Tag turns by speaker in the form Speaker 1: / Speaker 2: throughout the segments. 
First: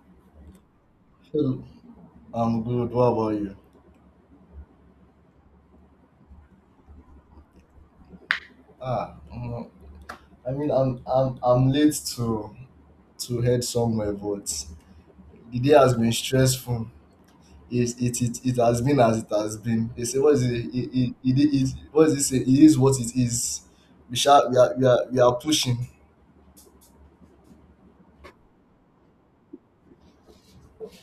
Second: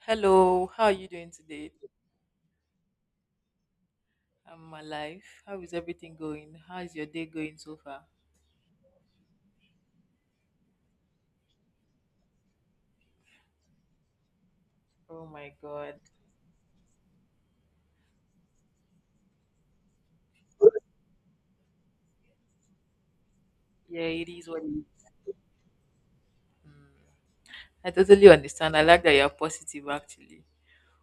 Speaker 1: Hello, how are you doing
Speaker 2: Hello.
Speaker 1: today?
Speaker 2: I'm good. What about you?
Speaker 1: I'm alive. How is everything going? How is your day going so far?
Speaker 2: Ah, mm, I mean, I'm late to head somewhere, but
Speaker 1: Oh my
Speaker 2: the day has
Speaker 1: god.
Speaker 2: been stressful. It has been as it has been. They say, what is it? It, what is it? Say? It is what it is.
Speaker 1: Yeah,
Speaker 2: We
Speaker 1: it is
Speaker 2: shall we
Speaker 1: what it
Speaker 2: are
Speaker 1: is.
Speaker 2: we are, we are pushing.
Speaker 1: Mm. I totally understand. I like that you're positive actually.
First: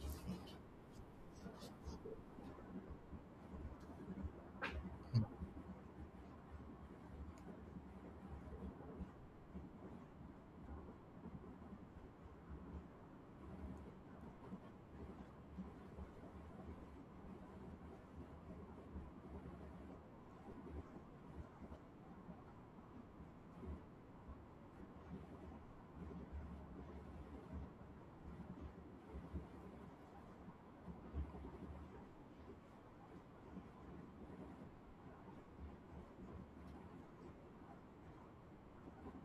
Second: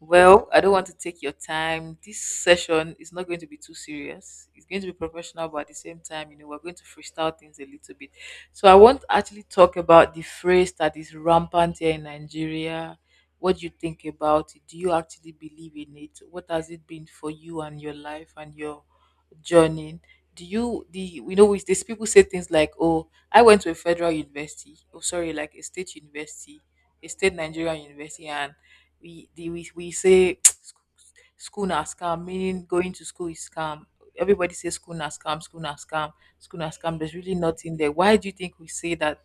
Speaker 1: Well, I don't want to take your time. This session is not going to be too serious. It's going to be professional, but at the same time, we're going to freestyle things a little bit. So I want to actually talk about the phrase that is rampant here in Nigeria. What do you think about it? Do you actually believe in it? What has it been for you and your life and your journey? Do you the you know with these people say things like, "Oh, I went to a federal university, oh sorry, like a state university, a state Nigerian university," and we we say "Sc- school na scam," meaning going to school is scam. Everybody says school na scam, school na scam, school na scam. There's really nothing there. Why do you think we say that?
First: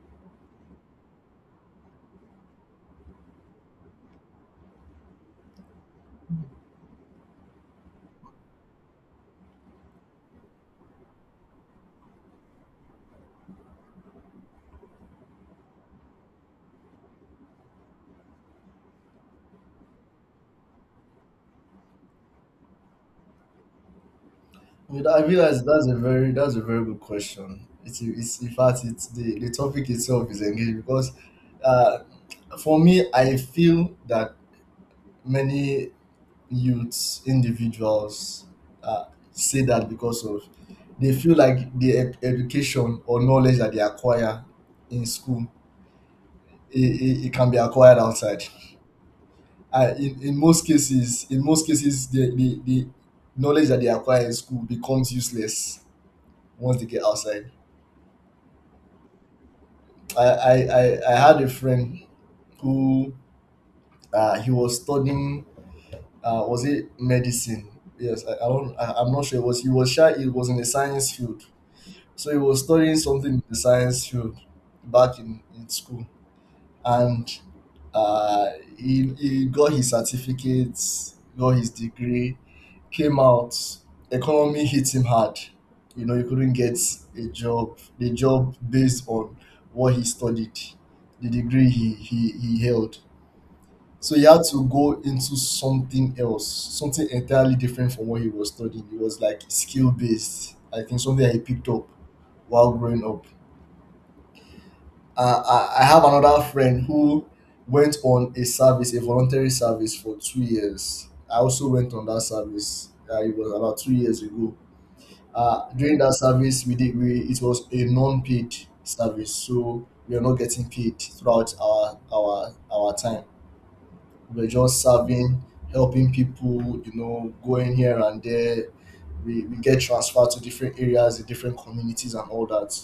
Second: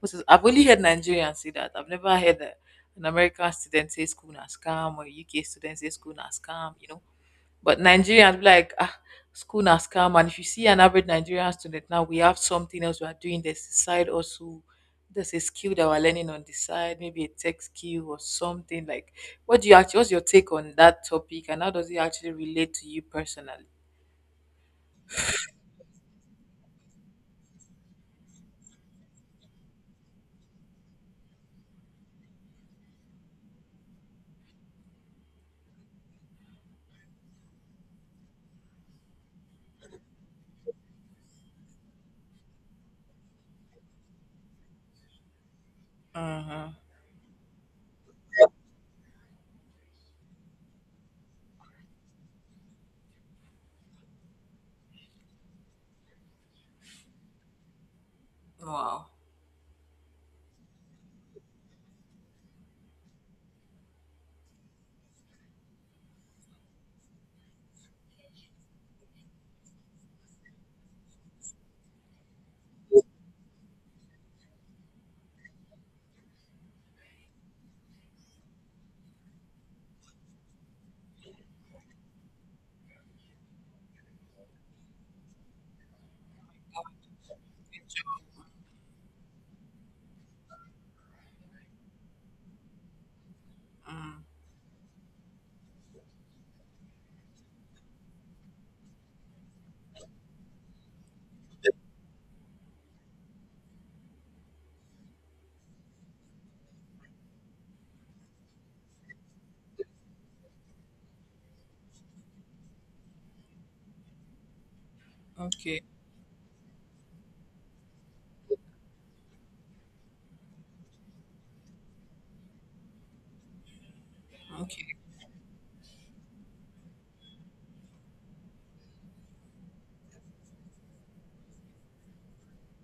Speaker 1: Because I've only heard Nigerians say that. I've never heard an American student say school na scam or UK student say school na scam, you know? But Nigerians be like, "Ah, school na scam." And if you see an average Nigerian student now, we have something else we are doing. There's a side also. There's a skill that we're learning on the side, maybe a tech skill or something. Like, what do you actually? What's your take on that topic, and how does it actually relate to you personally?
Speaker 2: I mean, I realize that's a very— that's a very good question. It's in fact it's the topic itself is engaging because uh for me I feel that many youths, individuals, uh, say that because of— they feel like the education or knowledge that they acquire in school,
Speaker 1: Mm-hmm.
Speaker 2: it can be acquired outside. In most cases, the knowledge that they acquire in school becomes useless once they get outside.
Speaker 1: Wow.
Speaker 2: I had a friend who, he was studying. Was it medicine? Yes. I don't— I'm not sure. It was— he was shy. It was in the science field. So he was studying something in the science field back in school. And uh, he got his certificates, got his degree, came out. Economy hit him hard. You know, he couldn't get a job, the job based on what he studied, the degree he held. So he
Speaker 1: Mm.
Speaker 2: had to go into something else, something entirely different from what he was studying. It was like skill based, I think, something that he picked up while growing up. I have another friend who went on a service, a voluntary service for 2 years. I also went on that service. It was about 2 years ago.
Speaker 1: Okay.
Speaker 2: During that service, we did we it was a non-paid service, so we are not getting paid throughout our time. We're just
Speaker 1: Okay.
Speaker 2: serving, helping people, going here and there. We get transferred to different areas, the different communities, and all that.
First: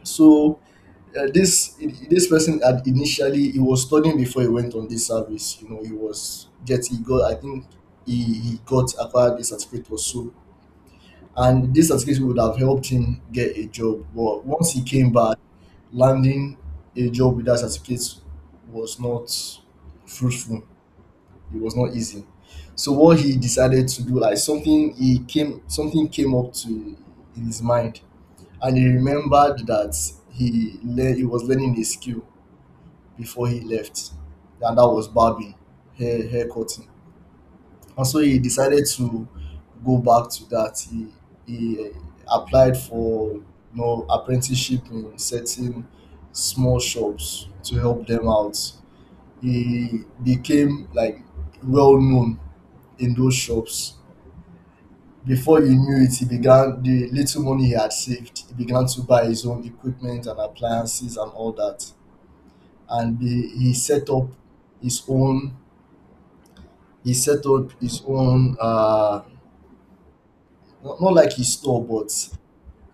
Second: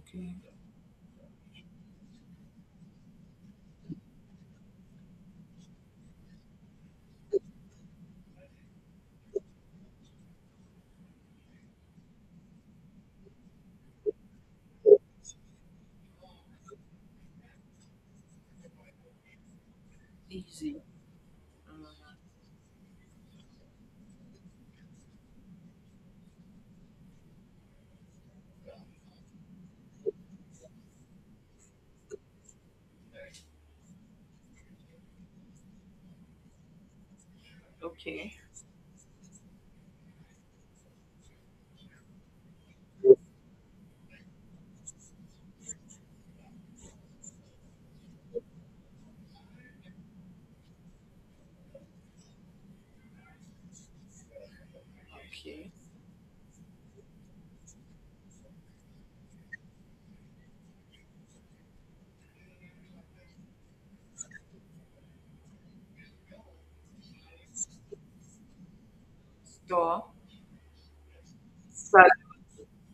Speaker 1: Okay.
Speaker 2: So uh, this this person had initially— he was studying before he went on this service. You know, he was get he got, I think he got acquired a certificate or so, and this certificate would have helped him get a job. But once he came back, landing a job with that certificate was not fruitful.
Speaker 1: Easy.
Speaker 2: It was not easy. So what he decided to do, like, something came up to in his mind, and he remembered that he was learning a skill before he left, and that was barbing, hair cutting. And so
Speaker 1: Okay.
Speaker 2: he decided to go back to that. He applied for apprenticeship in certain small shops to help them out. He became like well known in those shops. Before
Speaker 1: Okay.
Speaker 2: you knew it, he began— the little money he had saved, he began to buy his own equipment and appliances and all that, and he set up his own— he set up his own uh
Speaker 1: Store.
Speaker 2: not like his store,
Speaker 1: Sal-
Speaker 2: but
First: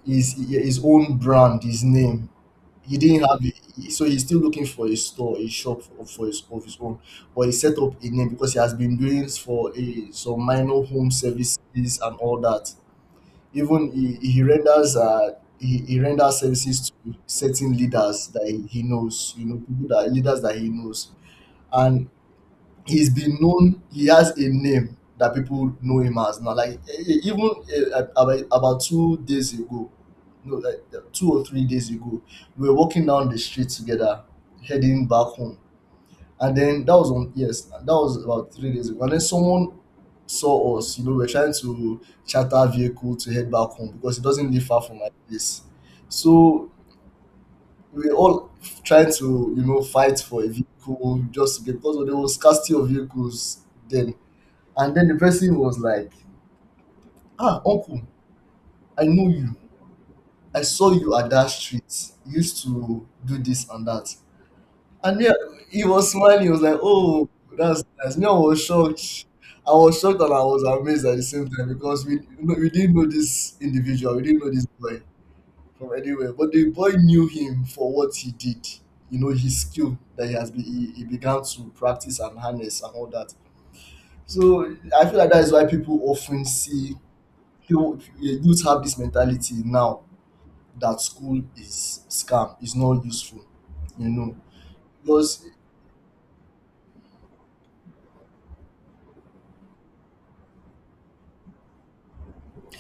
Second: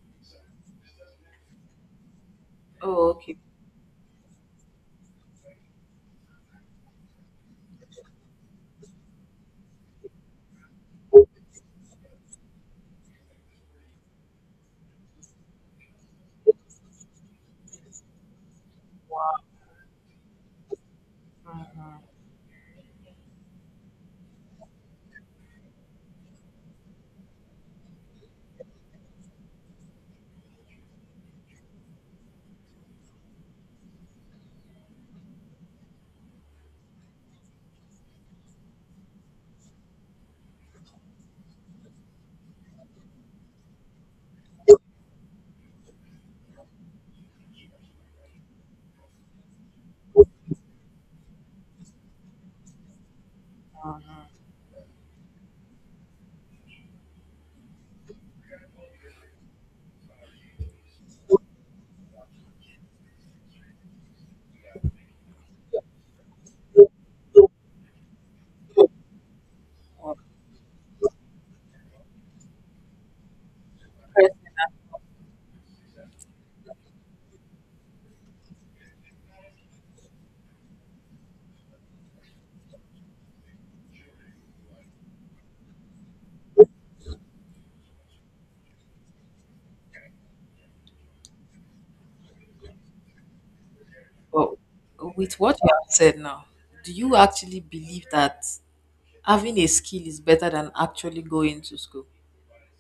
Speaker 2: his own brand. His name, he
Speaker 1: oh,
Speaker 2: didn't
Speaker 1: okay.
Speaker 2: have it, so he's still looking for a store, a shop, for his, of his own. But he set up a name because he has been doing, for a, some minor home services and all that. Even he renders, he renders services to certain leaders that he knows, people, that leaders that he, knows. And he's been known, he has a name that people know him as now, like, even about 2 days ago— no, like, 2 or 3 days ago, we were walking down the street together, heading back home. And then, that was on yes, that was about 3 days ago. And then someone saw us. We are trying to charter a vehicle to head back home because it doesn't live far from my place. So we were all trying to, fight for a vehicle, just to get, because there was scarcity of vehicles then. And then the person was like, "Ah, uncle, I know you. I saw you at that street. You used to do this and that." And yeah, he was smiling. He was like, "Oh, that's nice." Me, I was shocked. I was shocked and I was amazed at the same time because we didn't know this individual. We didn't know this boy from anywhere. But the boy knew him for what he did. You know, his skill that he has been— he began to practice and harness and all that. So I feel like that is why people often see— youth have this mentality now, that school is scam, is not useful, you know.
Speaker 1: But with
Speaker 2: Because—
Speaker 1: what you have said now, do you actually believe that having a skill is better than actually going to school?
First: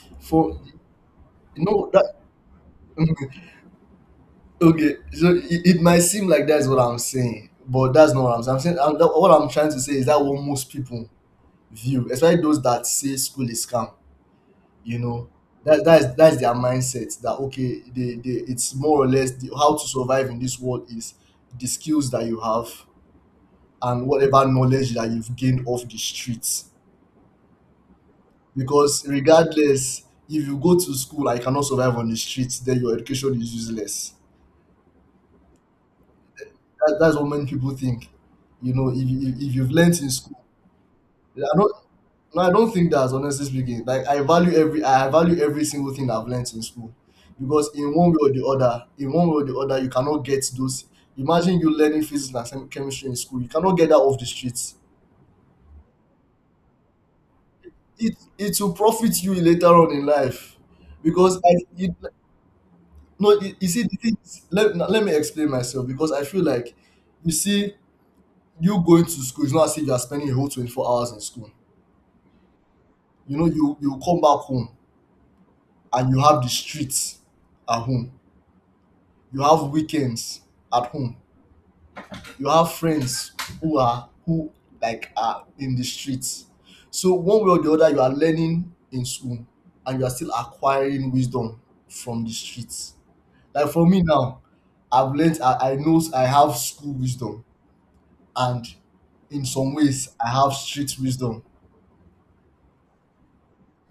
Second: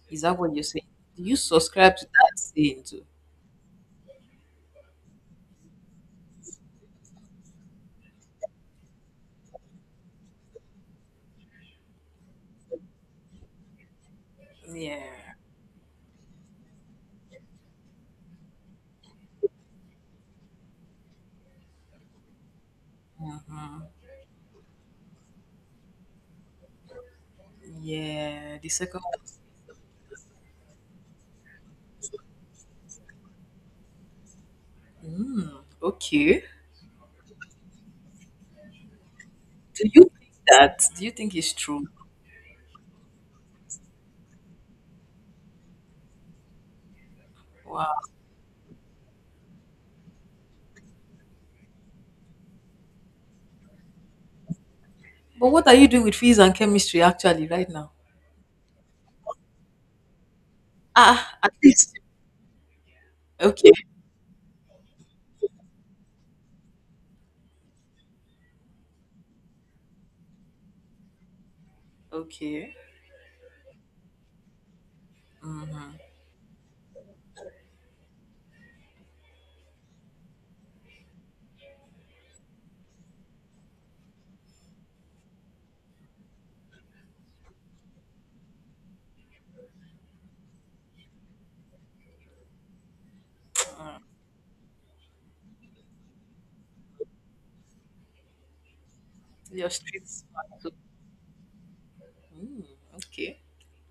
Speaker 1: Is that what
Speaker 2: for
Speaker 1: you're saying? Do you
Speaker 2: you know
Speaker 1: subscribe to
Speaker 2: that
Speaker 1: that saying too?
Speaker 2: okay, so it might seem like that's what I'm saying, but that's not what I'm saying. What I'm trying to say is that what most people view, especially those that say school is scam, you
Speaker 1: Yeah.
Speaker 2: know, that that's their mindset. That okay they it's more or less— how to survive in this world is the skills that you have and whatever knowledge that you've gained off the streets.
Speaker 1: Yeah. The second
Speaker 2: Because
Speaker 1: one.
Speaker 2: regardless, if you go to school, I cannot survive on the streets, then your education is useless.
Speaker 1: Okay.
Speaker 2: That's what many people think. You know, if you've
Speaker 1: Do
Speaker 2: learnt
Speaker 1: you
Speaker 2: in
Speaker 1: think
Speaker 2: school—
Speaker 1: that? Do you think it's
Speaker 2: I don't,
Speaker 1: true?
Speaker 2: no, I don't think that's— honestly speaking. Like, I value every single thing I've learnt in school, because
Speaker 1: Wow.
Speaker 2: in one way or the other, you cannot get those. Imagine you learning physics and chemistry in school, you cannot get that off the streets.
Speaker 1: But what are you doing with physics and chemistry actually right now?
Speaker 2: It will profit you later on in life, because
Speaker 1: Ah, at least.
Speaker 2: no, you, you
Speaker 1: Okay.
Speaker 2: see, the thing is, now let me explain myself because I feel like, you see, you going to school is not as if you are spending a whole 24 hours in school.
Speaker 1: Okay.
Speaker 2: You know, you come back home,
Speaker 1: Mm-hmm.
Speaker 2: and you have the streets at home. You have weekends at home. You have friends who are, who like, are in the streets. So one way or the other, you are learning in school and you are still acquiring wisdom from the streets. Like, for me now, I've learned, I know I have school wisdom, and in
Speaker 1: Your
Speaker 2: some
Speaker 1: street
Speaker 2: ways I have
Speaker 1: smart.
Speaker 2: street wisdom.
Speaker 1: Mm, okay.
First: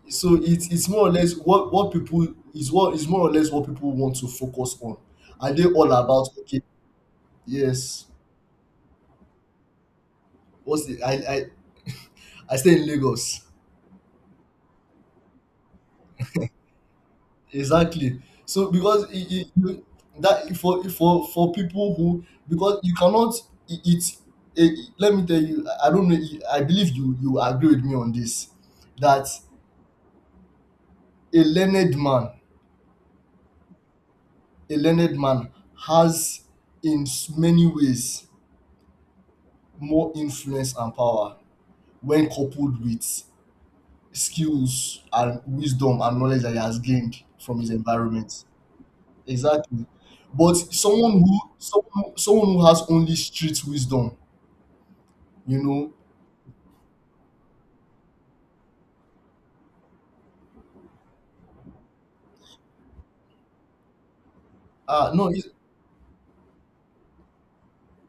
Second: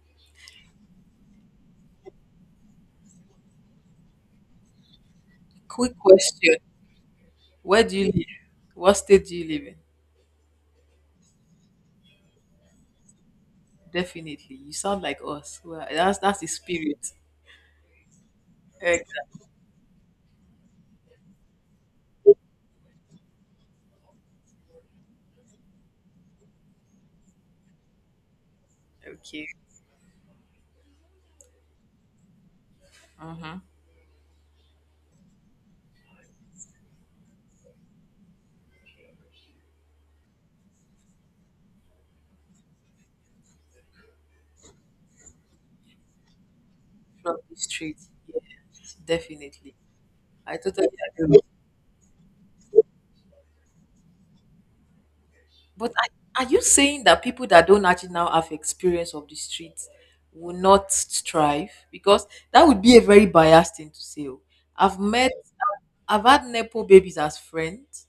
Speaker 2: So it's more or less what is more or less what people want to focus on. Are they all
Speaker 1: Quick
Speaker 2: about,
Speaker 1: question.
Speaker 2: okay?
Speaker 1: Where do
Speaker 2: Yes.
Speaker 1: you live? What state do you live in?
Speaker 2: What's the I stay in Lagos.
Speaker 1: Definitely. You sound like us. Well, that's the spirit.
Speaker 2: Exactly. So because,
Speaker 1: Exactly.
Speaker 2: that for people who, because you cannot— it, it eh, let me tell you, I don't know, I believe you agree with me on this, that
Speaker 1: Okay.
Speaker 2: a learned man
Speaker 1: Mm-hmm.
Speaker 2: a learned man has in— many ways more influence and power when coupled with skills and wisdom and knowledge that he has gained
Speaker 1: From the
Speaker 2: from his
Speaker 1: street.
Speaker 2: environment.
Speaker 1: Yes, definitely.
Speaker 2: Exactly. But
Speaker 1: I totally
Speaker 2: someone
Speaker 1: agree,
Speaker 2: who
Speaker 1: with-
Speaker 2: someone, someone who has only street wisdom, you know,
Speaker 1: But are you saying that people that don't actually now have experience of the streets will not strive? Because that would be a very biased thing to say. Oh. I've
Speaker 2: no,
Speaker 1: met, I've had Nepo babies as friends,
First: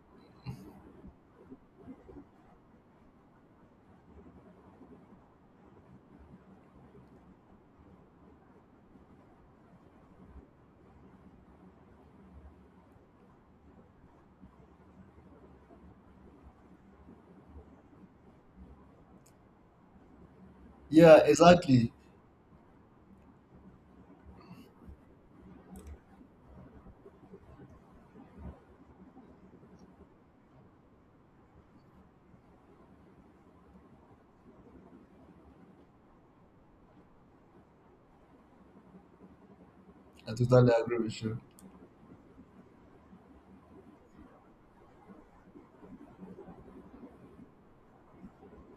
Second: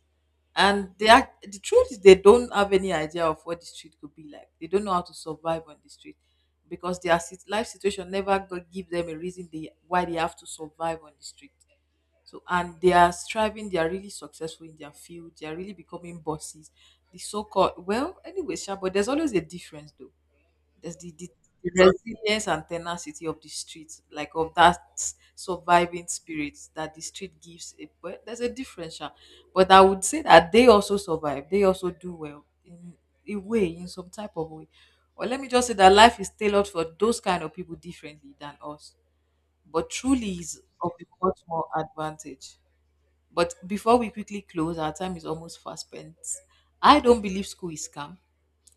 Speaker 1: and they act, the truth is they don't have any idea of what the street could be like, they don't know how to survive on the street because their sit- life situation never go- give them a reason why they have to survive on the street. So and they are striving, they are really successful in their field, they are really becoming bosses, the so-called, well anyway, sure. But there's always a difference though. There's the,
Speaker 2: yeah,
Speaker 1: the, the
Speaker 2: exactly.
Speaker 1: resilience and tenacity of the street, like of that surviving spirit that the street gives. A, but there's a difference, sha. But I would say that they also survive. They also do well in a way, in some type of way. Or let me just say that life is tailored for those kind of people differently than us, but
Speaker 2: I
Speaker 1: truly is
Speaker 2: totally
Speaker 1: of
Speaker 2: agree with
Speaker 1: a
Speaker 2: you.
Speaker 1: much more advantage. But before we quickly close, our time is almost fast spent. I don't believe school is scam.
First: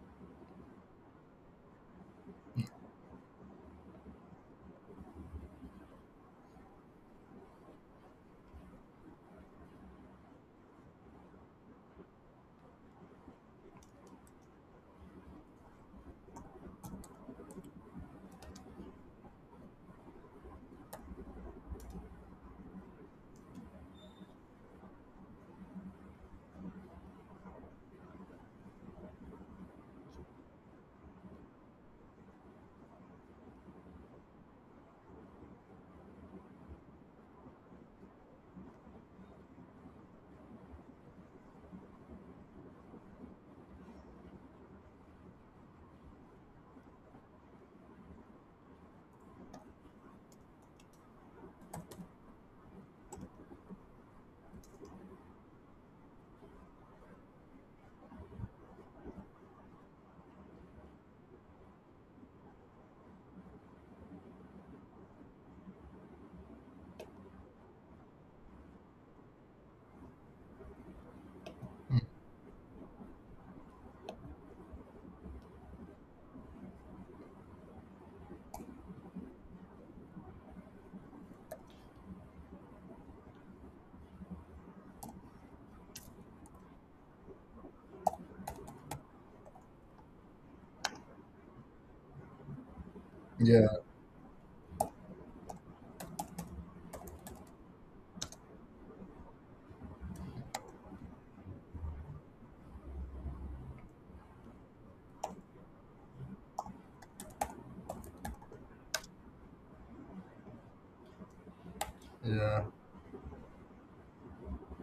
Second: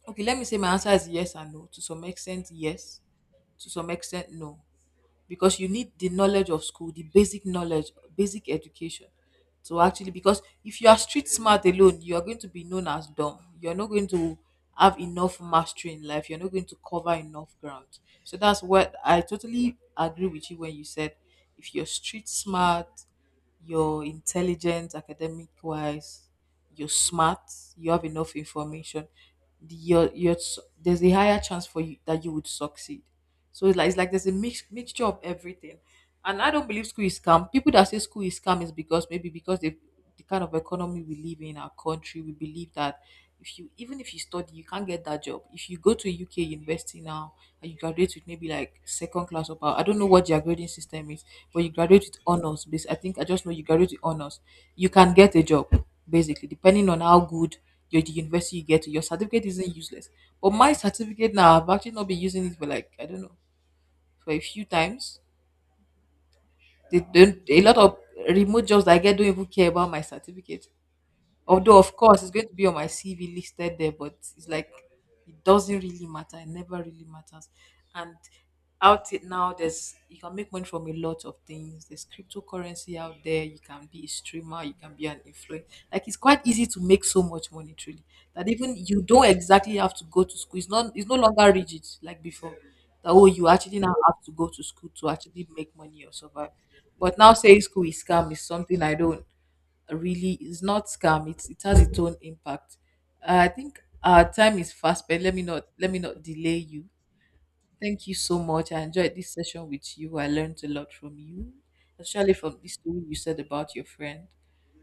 Speaker 1: Okay, let me say my answer is yes and no. To some extent, yes, to some extent no, because you need the knowledge of school, the basic knowledge, basic education. So actually, because if you are street smart alone, you are going to be known as dumb, you're not going to have enough mastery in life, you're not going to cover enough ground. So that's what I totally agree with you when you said, if you're street smart, you're intelligent academic wise, you're smart, you have enough information, the- your s- there's a higher chance for you that you would succeed. So it's like there's a mixture of everything. And I don't believe school is scam. People that say school is scam is because maybe because the kind of economy we live in our country, we believe that if you, even if you study, you can't get that job. If you go to UK university now and you graduate with maybe like second class or power, I don't know what their grading system is, but you graduate with honors. Bas- I think I just know you graduate with honors. You can get a job basically, depending on how good your the university you get to. Your certificate isn't useless. But my certificate now, I've actually not been using it for, like, I don't know, for a few times. They don't a lot of remote jobs I get don't even care about my certificate. Although, of course, it's going to be on my CV listed there, but it's like it doesn't really matter. It never really matters. And out it now, there's you can make money from a lot of things. There's cryptocurrency out there. You can be a streamer. You can be an influencer. Like, it's quite easy to make so much money, truly. That even you don't exactly have to go to school. It's not. It's no longer rigid like before. That oh, you actually
Speaker 2: Yeah,
Speaker 1: now have to go to school to actually make money or survive. But now saying school is scam is something I don't really, is not scam. It has its own impact. I think our time is fast, but let me not delay you. Thank you so much. I enjoyed this session with you. I learned a lot from you, especially from
Speaker 2: yeah.
Speaker 1: this story you said about your friend.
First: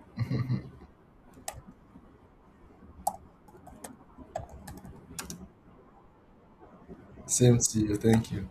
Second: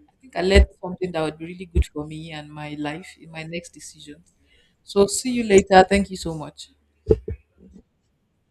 Speaker 1: I think I learned something that would be really good for me and my life in my next decisions. So see you later. Thank you so much.
Speaker 2: Same to you. Thank you.